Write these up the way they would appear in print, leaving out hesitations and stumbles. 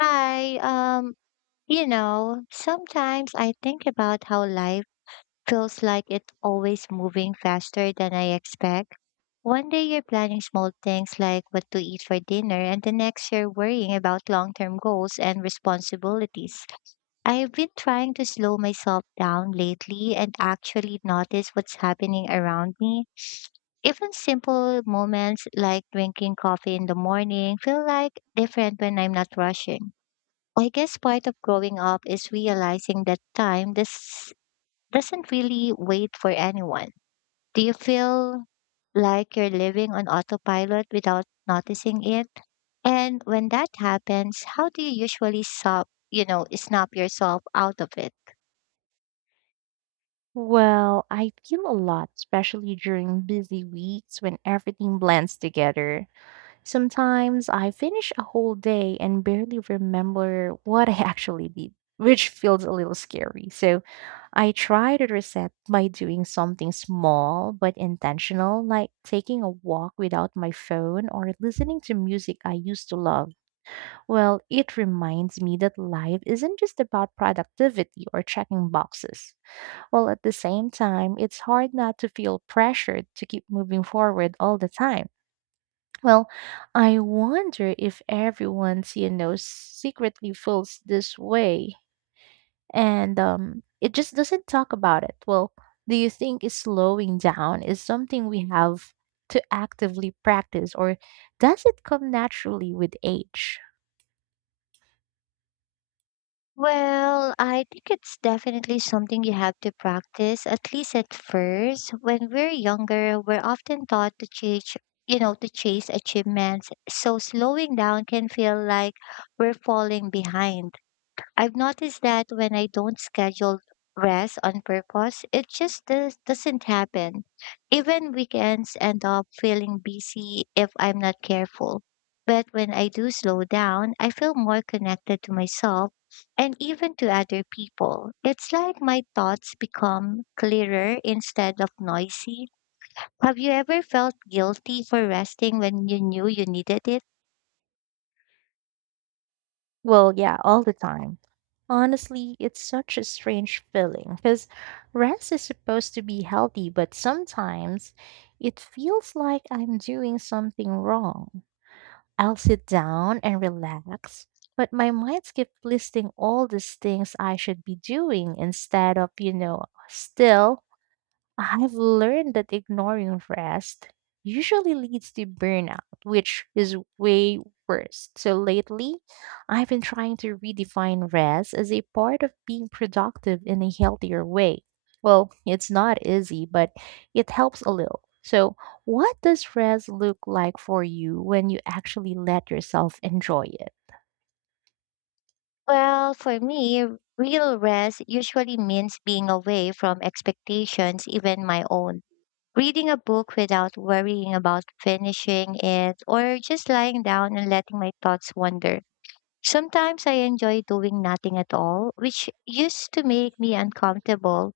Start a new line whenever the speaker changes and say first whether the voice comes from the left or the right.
left: Hi, um, Sometimes I think about how life feels like it's always moving faster than I expect. One day you're planning small things like what to eat for dinner, and the next you're worrying about long-term goals and responsibilities. I've been trying to slow myself down lately and actually notice what's happening around me. Even simple moments like drinking coffee in the morning feel like different when I'm not rushing. I guess part of growing up is realizing that time this doesn't really wait for anyone. Do you feel like you're living on autopilot without noticing it? And when that happens, how do you usually stop, snap yourself out of it?
right: Well, I feel a lot, especially during busy weeks when everything blends together. Sometimes I finish a whole day and barely remember what I actually did, which feels a little scary. So I try to reset by doing something small but intentional, like taking a walk without my phone or listening to music I used to love. Well, it reminds me that life isn't just about productivity or checking boxes. While at the same time, it's hard not to feel pressured to keep moving forward all the time. Well, I wonder if everyone's secretly feels this way and it just doesn't talk about it. Well, do you think is slowing down is something we have to actively practice or does it come naturally with age?
left: Well, I think it's definitely something you have to practice, at least at first. When we're younger, we're often taught to chase, you know, to chase achievements. So slowing down can feel like we're falling behind. I've noticed that when I don't schedule rest on purpose, it just doesn't happen. Even weekends end up feeling busy if I'm not careful. But when I do slow down, I feel more connected to myself and even to other people. It's like my thoughts become clearer instead of noisy. Have you ever felt guilty for resting when you knew you needed it?
right: Well, yeah, all the time. Honestly, it's such a strange feeling because rest is supposed to be healthy, but sometimes it feels like I'm doing something wrong. I'll sit down and relax, but my mind keeps listing all these things I should be doing instead of still I've learned that ignoring rest usually leads to burnout, which is way worse. So lately, I've been trying to redefine rest as a part of being productive in a healthier way. Well, it's not easy, but it helps a little. So, what does rest look like for you when you actually let yourself enjoy it?
left: Well, for me, real rest usually means being away from expectations, even my own. Reading a book without worrying about finishing it, or just lying down and letting my thoughts wander. Sometimes I enjoy doing nothing at all, which used to make me uncomfortable.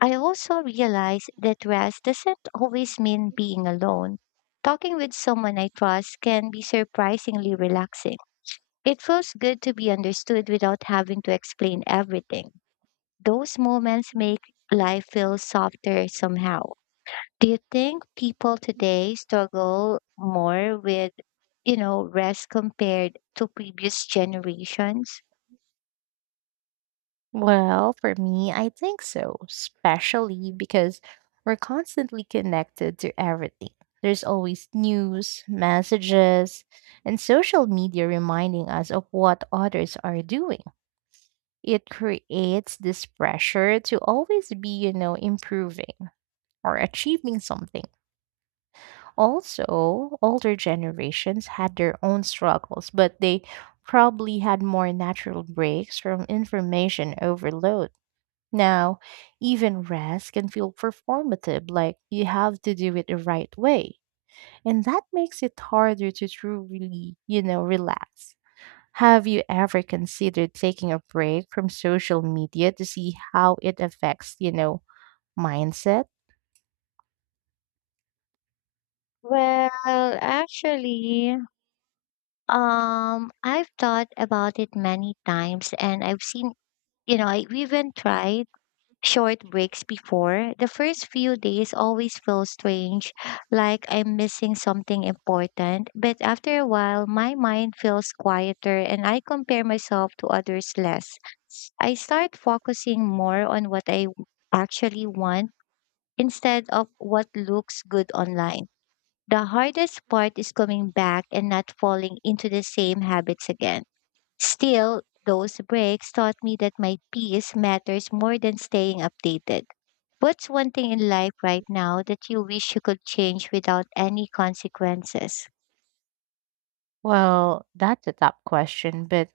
left: I also realize that rest doesn't always mean being alone. Talking with someone I trust can be surprisingly relaxing. It feels good to be understood without having to explain everything. Those moments make life feel softer somehow. Do you think people today struggle more with, rest compared to previous generations?
right: Well, for me, I think so, especially because we're constantly connected to everything. There's always news, messages, and social media reminding us of what others are doing. It creates this pressure to always be improving or achieving something. Also, older generations had their own struggles, but they probably had more natural breaks from information overload. Now, even rest can feel performative, like you have to do it the right way. And that makes it harder to truly relax. Have you ever considered taking a break from social media to see how it affects mindset?
left: Well, actually, I've thought about it many times and I've seen, I even tried short breaks before, the first few days always feel strange, like I'm missing something important. But after a while, my mind feels quieter and I compare myself to others less. I start focusing more on what I actually want instead of what looks good online. The hardest part is coming back and not falling into the same habits again. Still, those breaks taught me that my peace matters more than staying updated. What's one thing in life right now that you wish you could change without any consequences?
right: Well, that's a tough question, but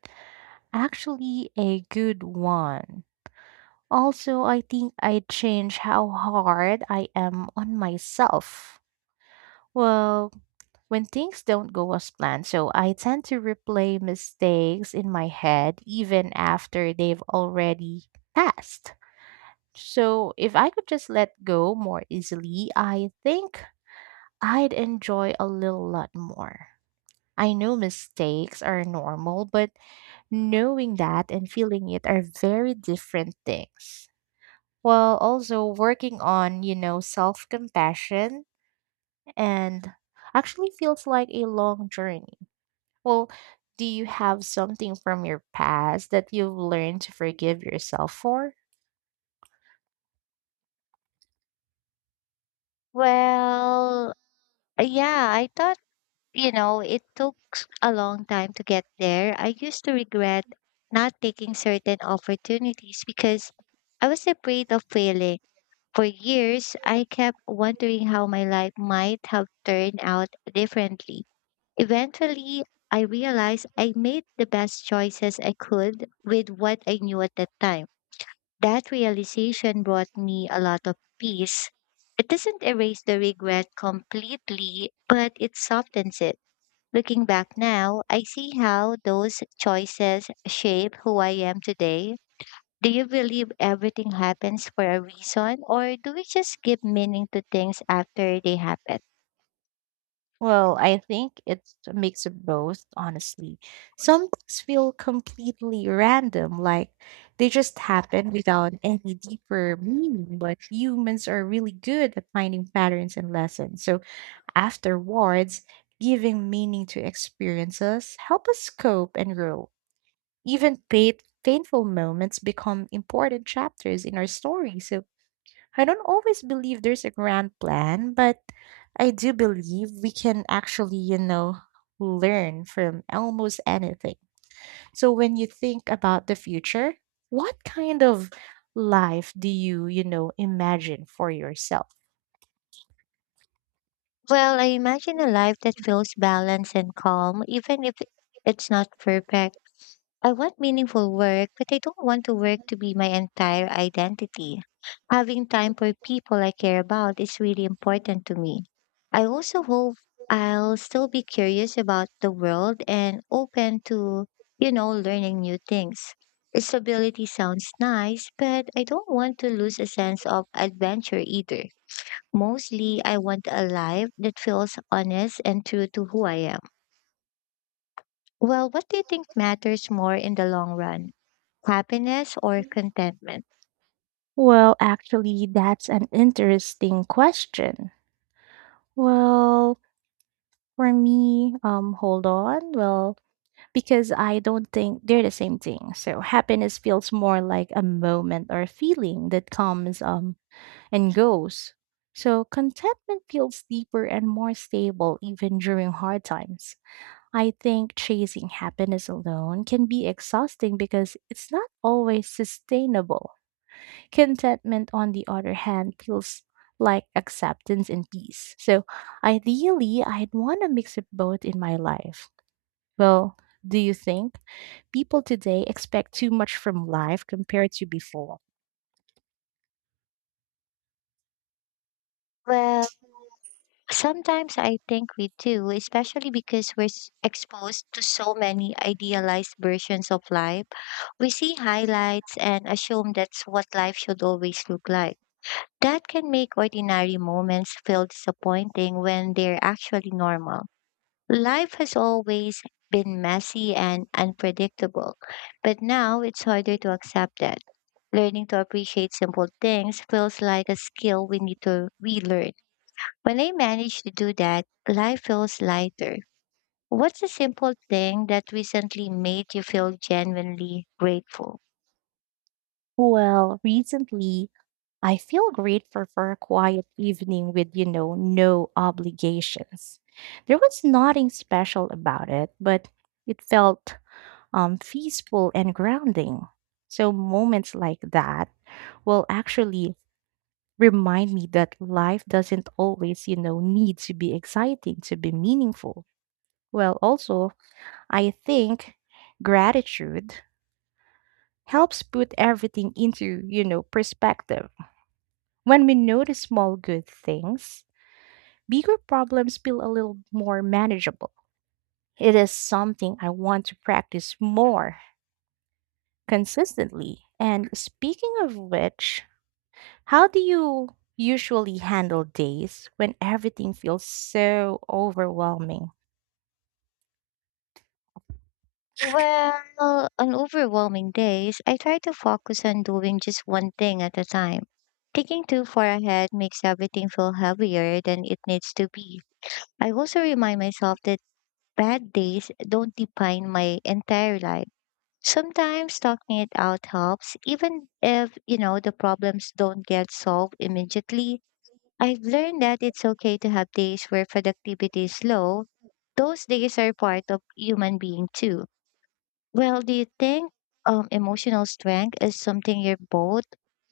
right: actually a good one. Also, I think I change how hard I am on myself. Well, when things don't go as planned. So I tend to replay mistakes in my head even after they've already passed. So if I could just let go more easily, I think I'd enjoy a little lot more. I know mistakes are normal, but knowing that and feeling it are very different things. While also working on self compassion and actually feels like a long journey. Well, do you have something from your past that you've learned to forgive yourself for?
left: Well, yeah, I thought, it took a long time to get there. I used to regret not taking certain opportunities because I was afraid of failing. For years, I kept wondering how my life might have turned out differently. Eventually, I realized I made the best choices I could with what I knew at that time. That realization brought me a lot of peace. It doesn't erase the regret completely, but it softens it. Looking back now, I see how those choices shape who I am today. Do you believe everything happens for a reason, or do we just give meaning to things after they happen?
right: Well, I think it's a mix of both, honestly. Some things feel completely random, like they just happen without any deeper meaning, but humans are really good at finding patterns and lessons. So afterwards, giving meaning to experiences help us cope and grow. Even painful moments become important chapters in our story. So I don't always believe there's a grand plan, but I do believe we can actually learn from almost anything. So when you think about the future, what kind of life do you imagine for yourself?
left: Well, I imagine a life that feels balanced and calm, even if it's not perfect. I want meaningful work, but I don't want to work to be my entire identity. Having time for people I care about is really important to me. I also hope I'll still be curious about the world and open to, learning new things. Stability sounds nice, but I don't want to lose a sense of adventure either. Mostly, I want a life that feels honest and true to who I am. Well, what do you think matters more in the long run? Happiness or contentment?
right: Well, actually, that's an interesting question. Well, for me, hold on. Well, because I don't think they're the same thing. So happiness feels more like a moment or a feeling that comes and goes. So contentment feels deeper and more stable even during hard times. I think chasing happiness alone can be exhausting because it's not always sustainable. Contentment on the other hand feels like acceptance and peace. So ideally I'd want a mix of both in my life. Well, do you think people today expect too much from life compared to before.
left: Well, sometimes I think we do, especially because we're exposed to so many idealized versions of life. We see highlights and assume that's what life should always look like. That can make ordinary moments feel disappointing when they're actually normal. Life has always been messy and unpredictable, but now it's harder to accept that. Learning to appreciate simple things feels like a skill we need to relearn. When I manage to do that, life feels lighter. What's a simple thing that recently made you feel genuinely grateful?
right: Well, recently, I feel grateful for a quiet evening with no obligations. There was nothing special about it, but it felt peaceful and grounding. So, moments like that will actually remind me that life doesn't always need to be exciting to be meaningful. Well, also, I think gratitude helps put everything into perspective. When we notice small good things, bigger problems feel a little more manageable. It is something I want to practice more consistently. And speaking of which, how do you usually handle days when everything feels so overwhelming?
left: Well, on overwhelming days, I try to focus on doing just one thing at a time. Thinking too far ahead makes everything feel heavier than it needs to be. I also remind myself that bad days don't define my entire life. Sometimes talking it out helps, even if, the problems don't get solved immediately. I've learned that it's okay to have days where productivity is low. Those days are part of human being too. Well, do you think emotional strength is something you're both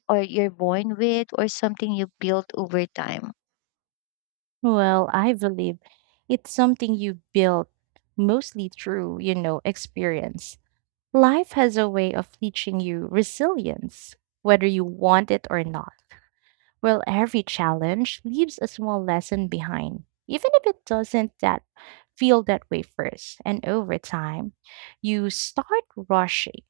left: or you're born with or something you build over time?
right: Well, I believe it's something you build mostly through experience. Life has a way of teaching you resilience, whether you want it or not. Well, every challenge leaves a small lesson behind, even if it doesn't that feel that way first. And over time, you start rushing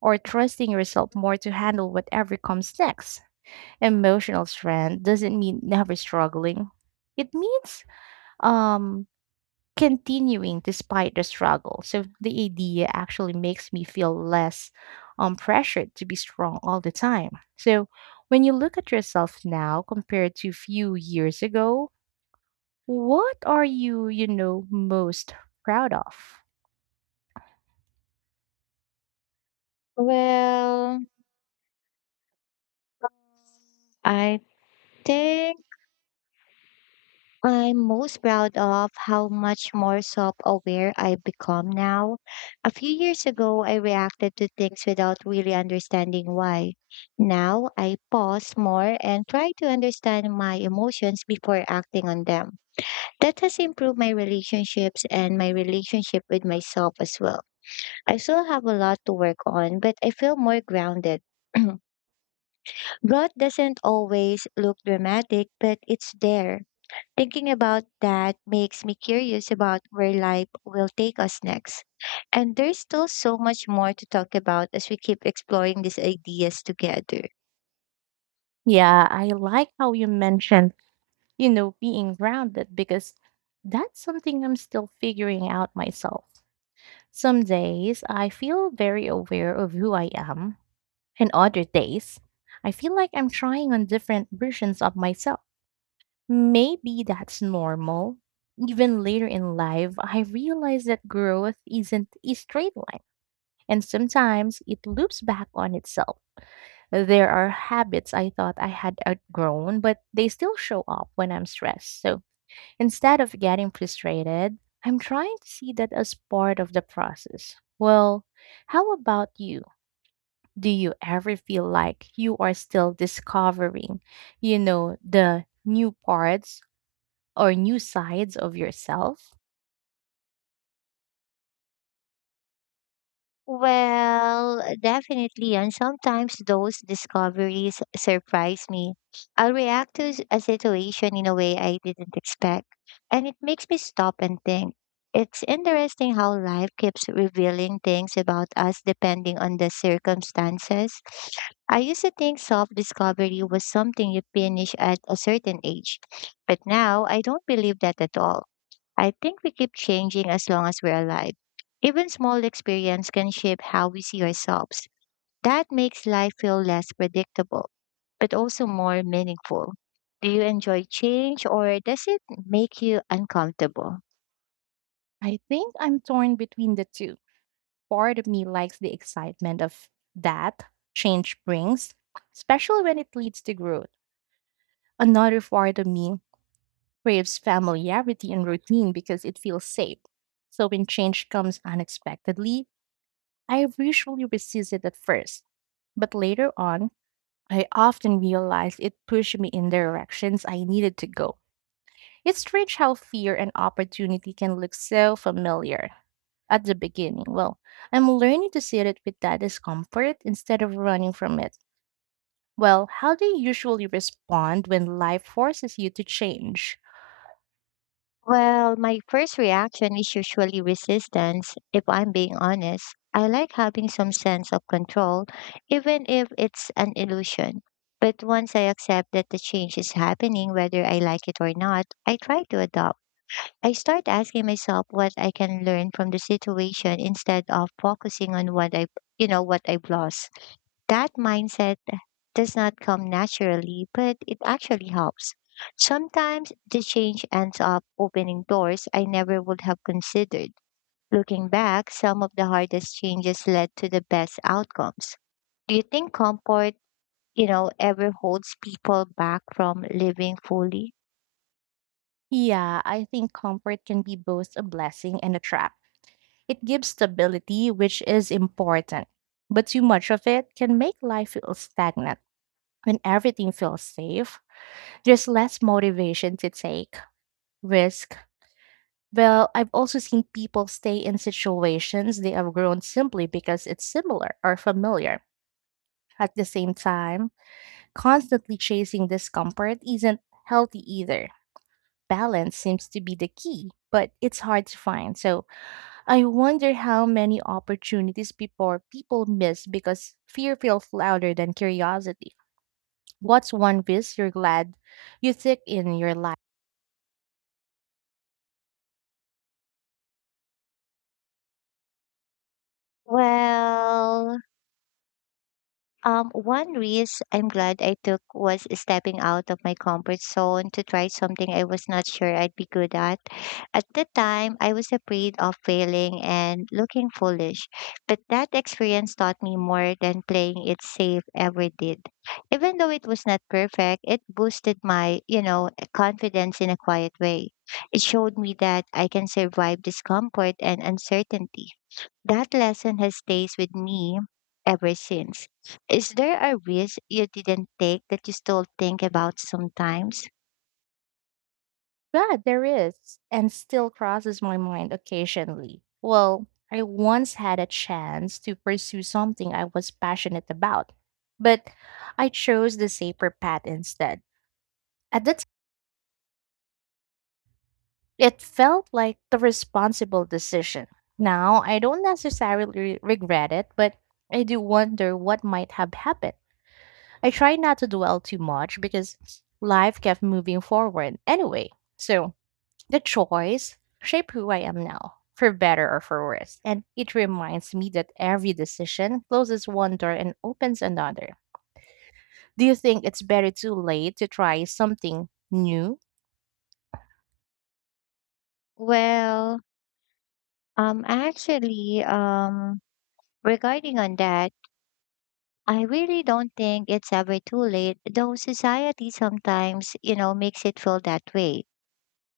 right: or trusting yourself more to handle whatever comes next. Emotional strength doesn't mean never struggling. It means um continuing despite the struggle. So the idea actually makes me feel less pressured to be strong all the time. So when you look at yourself now compared to few years ago, what are you most proud of?
left: Well, I think I'm most proud of how much more self aware I've become now. A few years ago, I reacted to things without really understanding why. Now, I pause more and try to understand my emotions before acting on them. That has improved my relationships and my relationship with myself as well. I still have a lot to work on, but I feel more grounded. Growth doesn't always look dramatic, but it's there. Thinking about that makes me curious about where life will take us next. And there's still so much more to talk about as we keep exploring these ideas together.
right: Yeah, I like how you mentioned being grounded because that's something I'm still figuring out myself. Some days I feel very aware of who I am. And other days, I feel like I'm trying on different versions of myself. Maybe that's normal. Even later in life, I realize that growth isn't a straight line, and sometimes it loops back on itself. There are habits I thought I had outgrown, but they still show up when I'm stressed. So instead of getting frustrated, I'm trying to see that as part of the process. Well, how about you? Do you ever feel like you are still discovering the new parts or new sides of yourself?
left: Well, definitely. And sometimes those discoveries surprise me. I'll react to a situation in a way I didn't expect, and it makes me stop and think. It's interesting how life keeps revealing things about us depending on the circumstances. I used to think self discovery was something you finish at a certain age, but now I don't believe that at all. I think we keep changing as long as we're alive. Even small experience can shape how we see ourselves. That makes life feel less predictable, but also more meaningful. Do you enjoy change or does it make you uncomfortable?
right: I think I'm torn between the two. Part of me likes the excitement of that change brings, especially when it leads to growth. Another part of me craves familiarity and routine because it feels safe. So when change comes unexpectedly, I usually resist it at first, but later on, I often realized it pushed me in directions I needed to go. It's strange how fear and opportunity can look so familiar at the beginning. Well, I'm learning to sit it with that discomfort instead of running from it. Well, how do you usually respond when life forces you to change?
left: Well, my first reaction is usually resistance, if I'm being honest. I like having some sense of control, even if it's an illusion. But once I accept that the change is happening, whether I like it or not, I try to adapt. I start asking myself what I can learn from the situation instead of focusing on what I've lost. That mindset does not come naturally, but it actually helps. Sometimes the change ends up opening doors I never would have considered. Looking back, some of the hardest changes led to the best outcomes. Do you think comfort, ever holds people back from living fully?
right: Yeah, I think comfort can be both a blessing and a trap. It gives stability, which is important, but too much of it can make life feel stagnant. When everything feels safe, there's less motivation to take risk. Well, I've also seen people stay in situations they have grown simply because it's similar or familiar. At the same time, constantly chasing discomfort isn't healthy either. Balance seems to be the key, but it's hard to find. So I wonder how many opportunities before people miss because fear feels louder than curiosity. What's one risk you're glad you took in your life?
left: Well, one risk I'm glad I took was stepping out of my comfort zone to try something I was not sure I'd be good at. At the time, I was afraid of failing and looking foolish, but that experience taught me more than playing it safe ever did. Even though it was not perfect, it boosted my, confidence in a quiet way. It showed me that I can survive discomfort and uncertainty. That lesson has stays with me ever since. Is there a risk you didn't take that you still think about sometimes?
right: Yeah, there is, and still crosses my mind occasionally. Well, I once had a chance to pursue something I was passionate about, but I chose the safer path instead. At that time, it felt like the responsible decision. Now, I don't necessarily regret it, but I do wonder what might have happened. I try not to dwell too much because life kept moving forward anyway. So, the choice shape who I am now, for better or for worse, and it reminds me that every decision closes one door and opens another. Do you think it's better too late to try something new?
left: Well, um, actually, um, regarding on that, I really don't think it's ever too late, though society sometimes, makes it feel that way.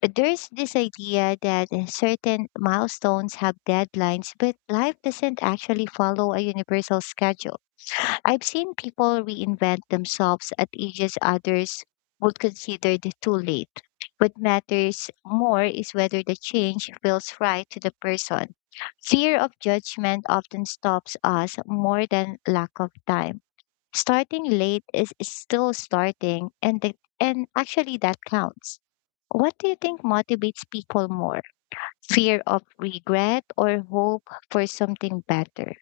left: There's this idea that certain milestones have deadlines, but life doesn't actually follow a universal schedule. I've seen people reinvent themselves at ages others would consider the too late. What matters more is whether the change feels right to the person. Fear of judgment often stops us more than lack of time. Starting late is still starting, and actually that counts. What do you think motivates people more? Fear of regret or hope for something better?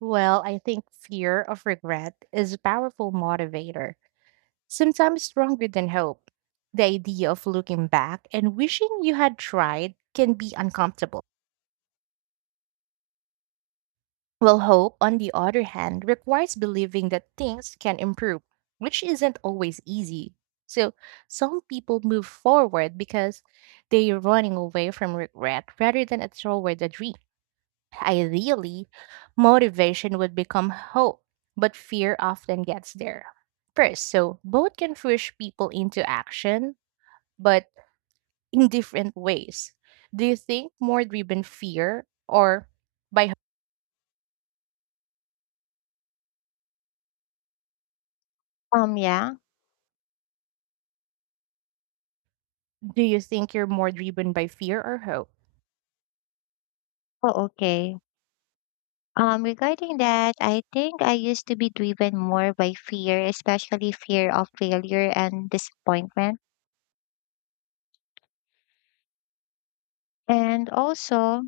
right: Well, I think fear of regret is a powerful motivator, sometimes stronger than hope. The idea of looking back and wishing you had tried can be uncomfortable. Well, hope, on the other hand, requires believing that things can improve, which isn't always easy. So, some people move forward because they're running away from regret rather than a toward the dream. Ideally, motivation would become hope, but fear often gets there first. So, both can push people into action, but in different ways. Do you think more driven fear or by.
left: Yeah.
right: Do you think you're more driven by fear or hope?
left: Oh, okay. Regarding that, I think I used to be driven more by fear, especially fear of failure and disappointment. And also,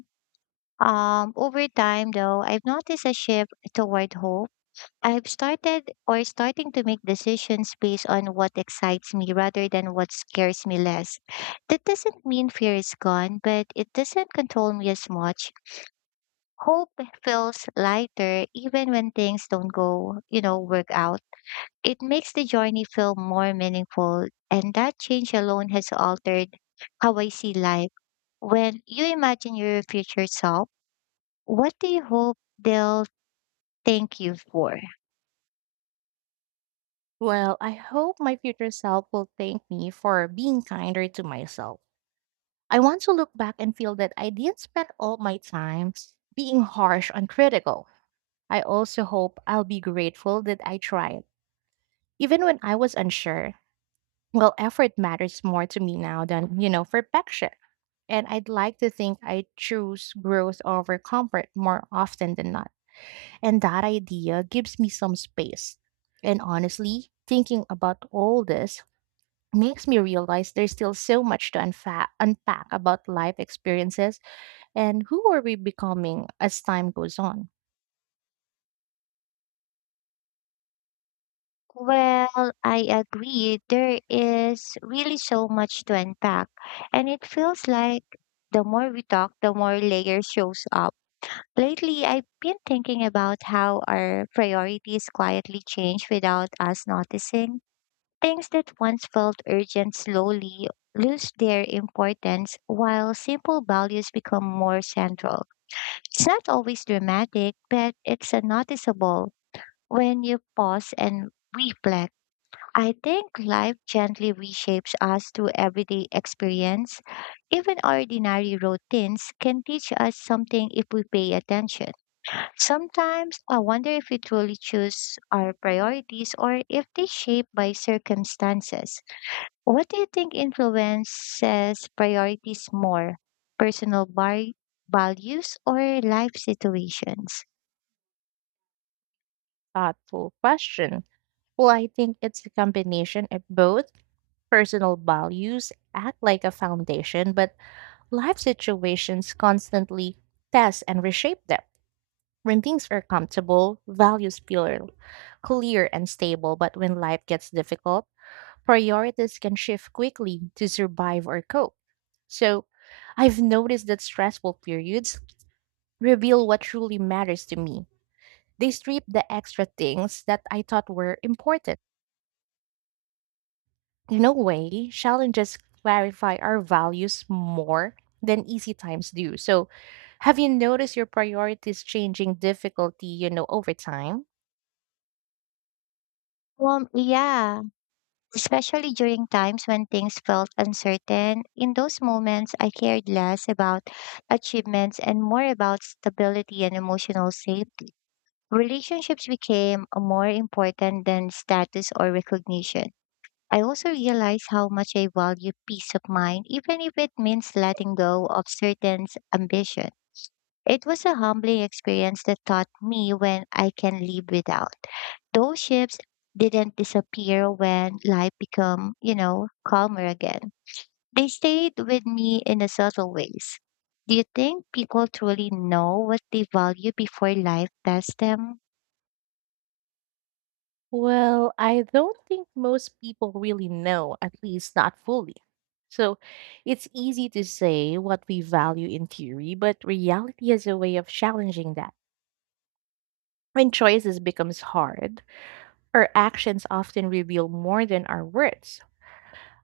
left: over time, though, I've noticed a shift toward hope. I've started or Starting to make decisions based on what excites me rather than what scares me less. That doesn't mean fear is gone, but it doesn't control me as much. Hope feels lighter even when things don't work out. It makes the journey feel more meaningful, and that change alone has altered how I see life. When you imagine your future self, what do you hope they'll thank you for?
right: Well, I hope my future self will thank me for being kinder to myself. I want to look back and feel that I didn't spend all my time being harsh and critical. I also hope I'll be grateful that I tried, even when I was unsure. Well, effort matters more to me now than perfection. And I'd like to think I choose growth over comfort more often than not. And that idea gives me some space. And honestly, thinking about all this makes me realize there's still so much to unpack about life experiences and who are we becoming as time goes on.
left: Well, I agree. There is really so much to unpack, and it feels like the more we talk, the more layers shows up. Lately, I've been thinking about how our priorities quietly change without us noticing. Things that once felt urgent slowly lose their importance while simple values become more central. It's not always dramatic, but it's a noticeable when you pause and reflect. I think life gently reshapes us through everyday experience. Even ordinary routines can teach us something if we pay attention. Sometimes I wonder if we truly choose our priorities or if they shape by circumstances. What do you think influences priorities more? Personal bar- Values or life situations?
right: Thoughtful question. Well, I think it's a combination of both personal values act like a foundation, but life situations constantly test and reshape them. When things are comfortable, values feel clear and stable, but when life gets difficult, priorities can shift quickly to survive or cope. So, I've noticed that stressful periods reveal what truly matters to me. They strip the extra things that I thought were important. In a way, challenges clarify our values more than easy times do. So, have you noticed your priorities changing difficulty over time?
left: Well, yeah, especially during times when things felt uncertain. In those moments, I cared less about achievements and more about stability and emotional safety. Relationships became more important than status or recognition. I also realize how much I value peace of mind, even if it means letting go of certain ambition. It was a humbling experience that taught me when I can live without. Those ships didn't disappear when life became, calmer again. They stayed with me in a subtle ways. Do you think people truly know what they value before life tests them?
right: Well, I don't think most people really know, at least not fully. So it's easy to say what we value in theory, but reality has a way of challenging that. When choices becomes hard, our actions often reveal more than our words.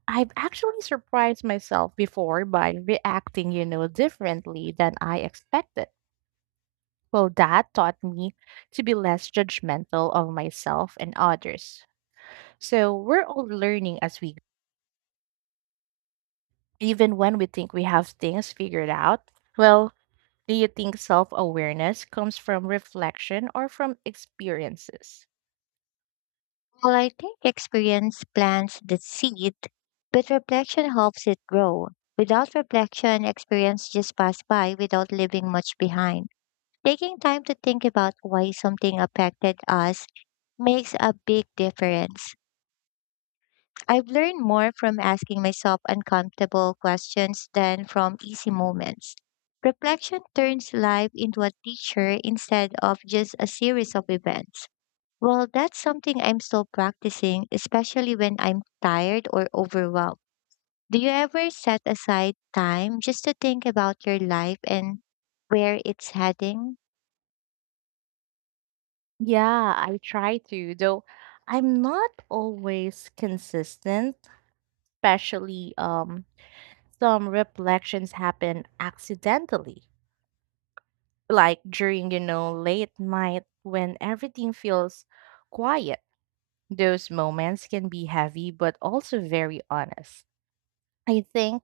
right: I've actually surprised myself before by reacting differently than I expected. Well, that taught me to be less judgmental of myself and others. So we're all learning as we even when we think we have things figured out? Well, do you think self awareness comes from reflection or from experiences?
left: Well, I think experience plants the seed, but reflection helps it grow. Without reflection, experience just pass by without leaving much behind. Taking time to think about why something affected us makes a big difference. I've learned more from asking myself uncomfortable questions than from easy moments. Reflection turns life into a teacher instead of just a series of events. Well, that's something I'm still practicing, especially when I'm tired or overwhelmed. Do you ever set aside time just to think about your life and where it's heading?
right: Yeah, I try to, though I'm not always consistent, especially some reflections happen accidentally, like during late night when everything feels quiet. Those moments can be heavy but also very honest. I think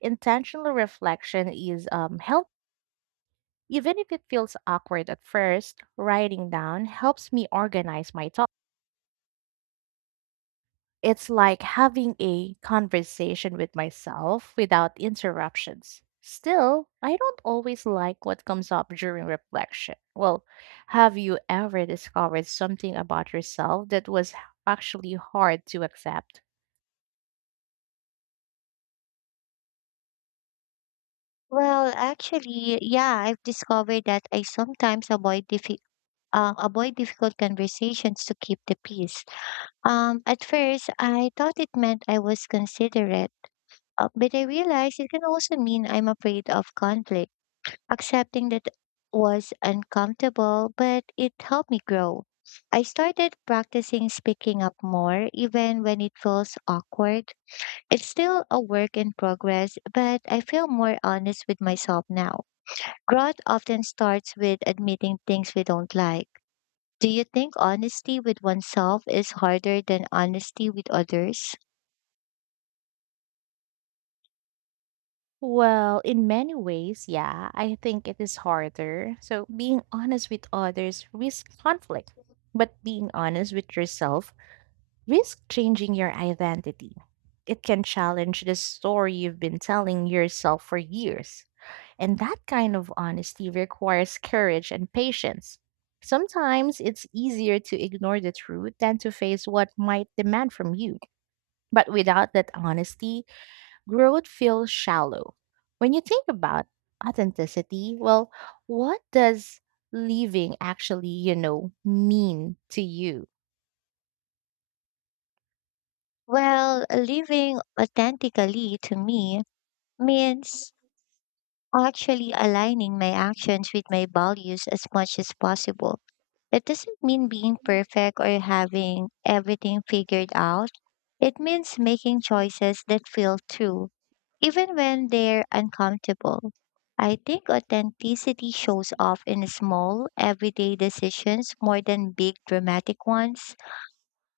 right: intentional reflection is help even if it feels awkward at first, writing down helps me organize my thoughts. It's like having a conversation with myself without interruptions. Still, I don't always like what comes up during reflection. Well, have you ever discovered something about yourself that was actually hard to accept?
left: Well, actually, yeah, I've discovered that I sometimes avoid difficult conversations to keep the peace. At first, I thought it meant I was considerate, but I realized it can also mean I'm afraid of conflict. Accepting that was uncomfortable, but it helped me grow. I started practicing speaking up more, even when it feels awkward. It's still a work in progress, but I feel more honest with myself now. Growth often starts with admitting things we don't like. Do you think honesty with oneself is harder than honesty with others?
right: Well, in many ways, yeah, I think it is harder. So, being honest with others risks conflict, but being honest with yourself risks changing your identity. It can challenge the story you've been telling yourself for years. And that kind of honesty requires courage and patience. Sometimes it's easier to ignore the truth than to face what might demand from you. But without that honesty, growth feels shallow. When you think about authenticity, well, what does leaving actually mean to you?
left: Well, living authentically to me means actually aligning my actions with my values as much as possible. It doesn't mean being perfect or having everything figured out. It means making choices that feel true, even when they're uncomfortable. I think authenticity shows off in small, everyday decisions more than big, dramatic ones.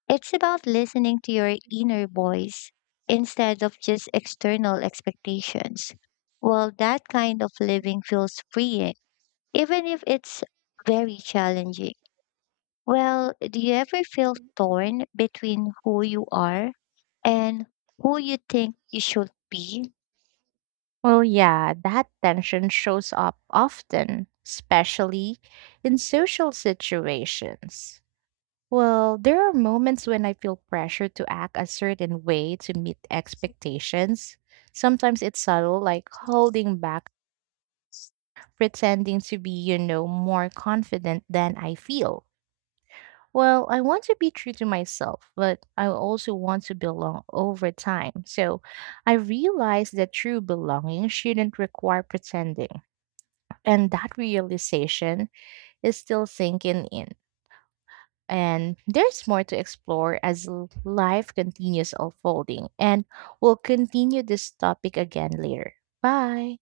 left: It's about listening to your inner voice instead of just external expectations. Well, that kind of living feels freeing, even if it's very challenging. Well, do you ever feel torn between who you are and who you think you should be?
right: Well, yeah, that tension shows up often, especially in social situations. Well, there are moments when I feel pressure to act a certain way to meet expectations. Sometimes it's subtle, like holding back pretending to be more confident than I feel. Well, I want to be true to myself, but I also want to belong over time. So I realized that true belonging shouldn't require pretending. And that realization is still sinking in. And there's more to explore as life continues unfolding. And we'll continue this topic again later. Bye.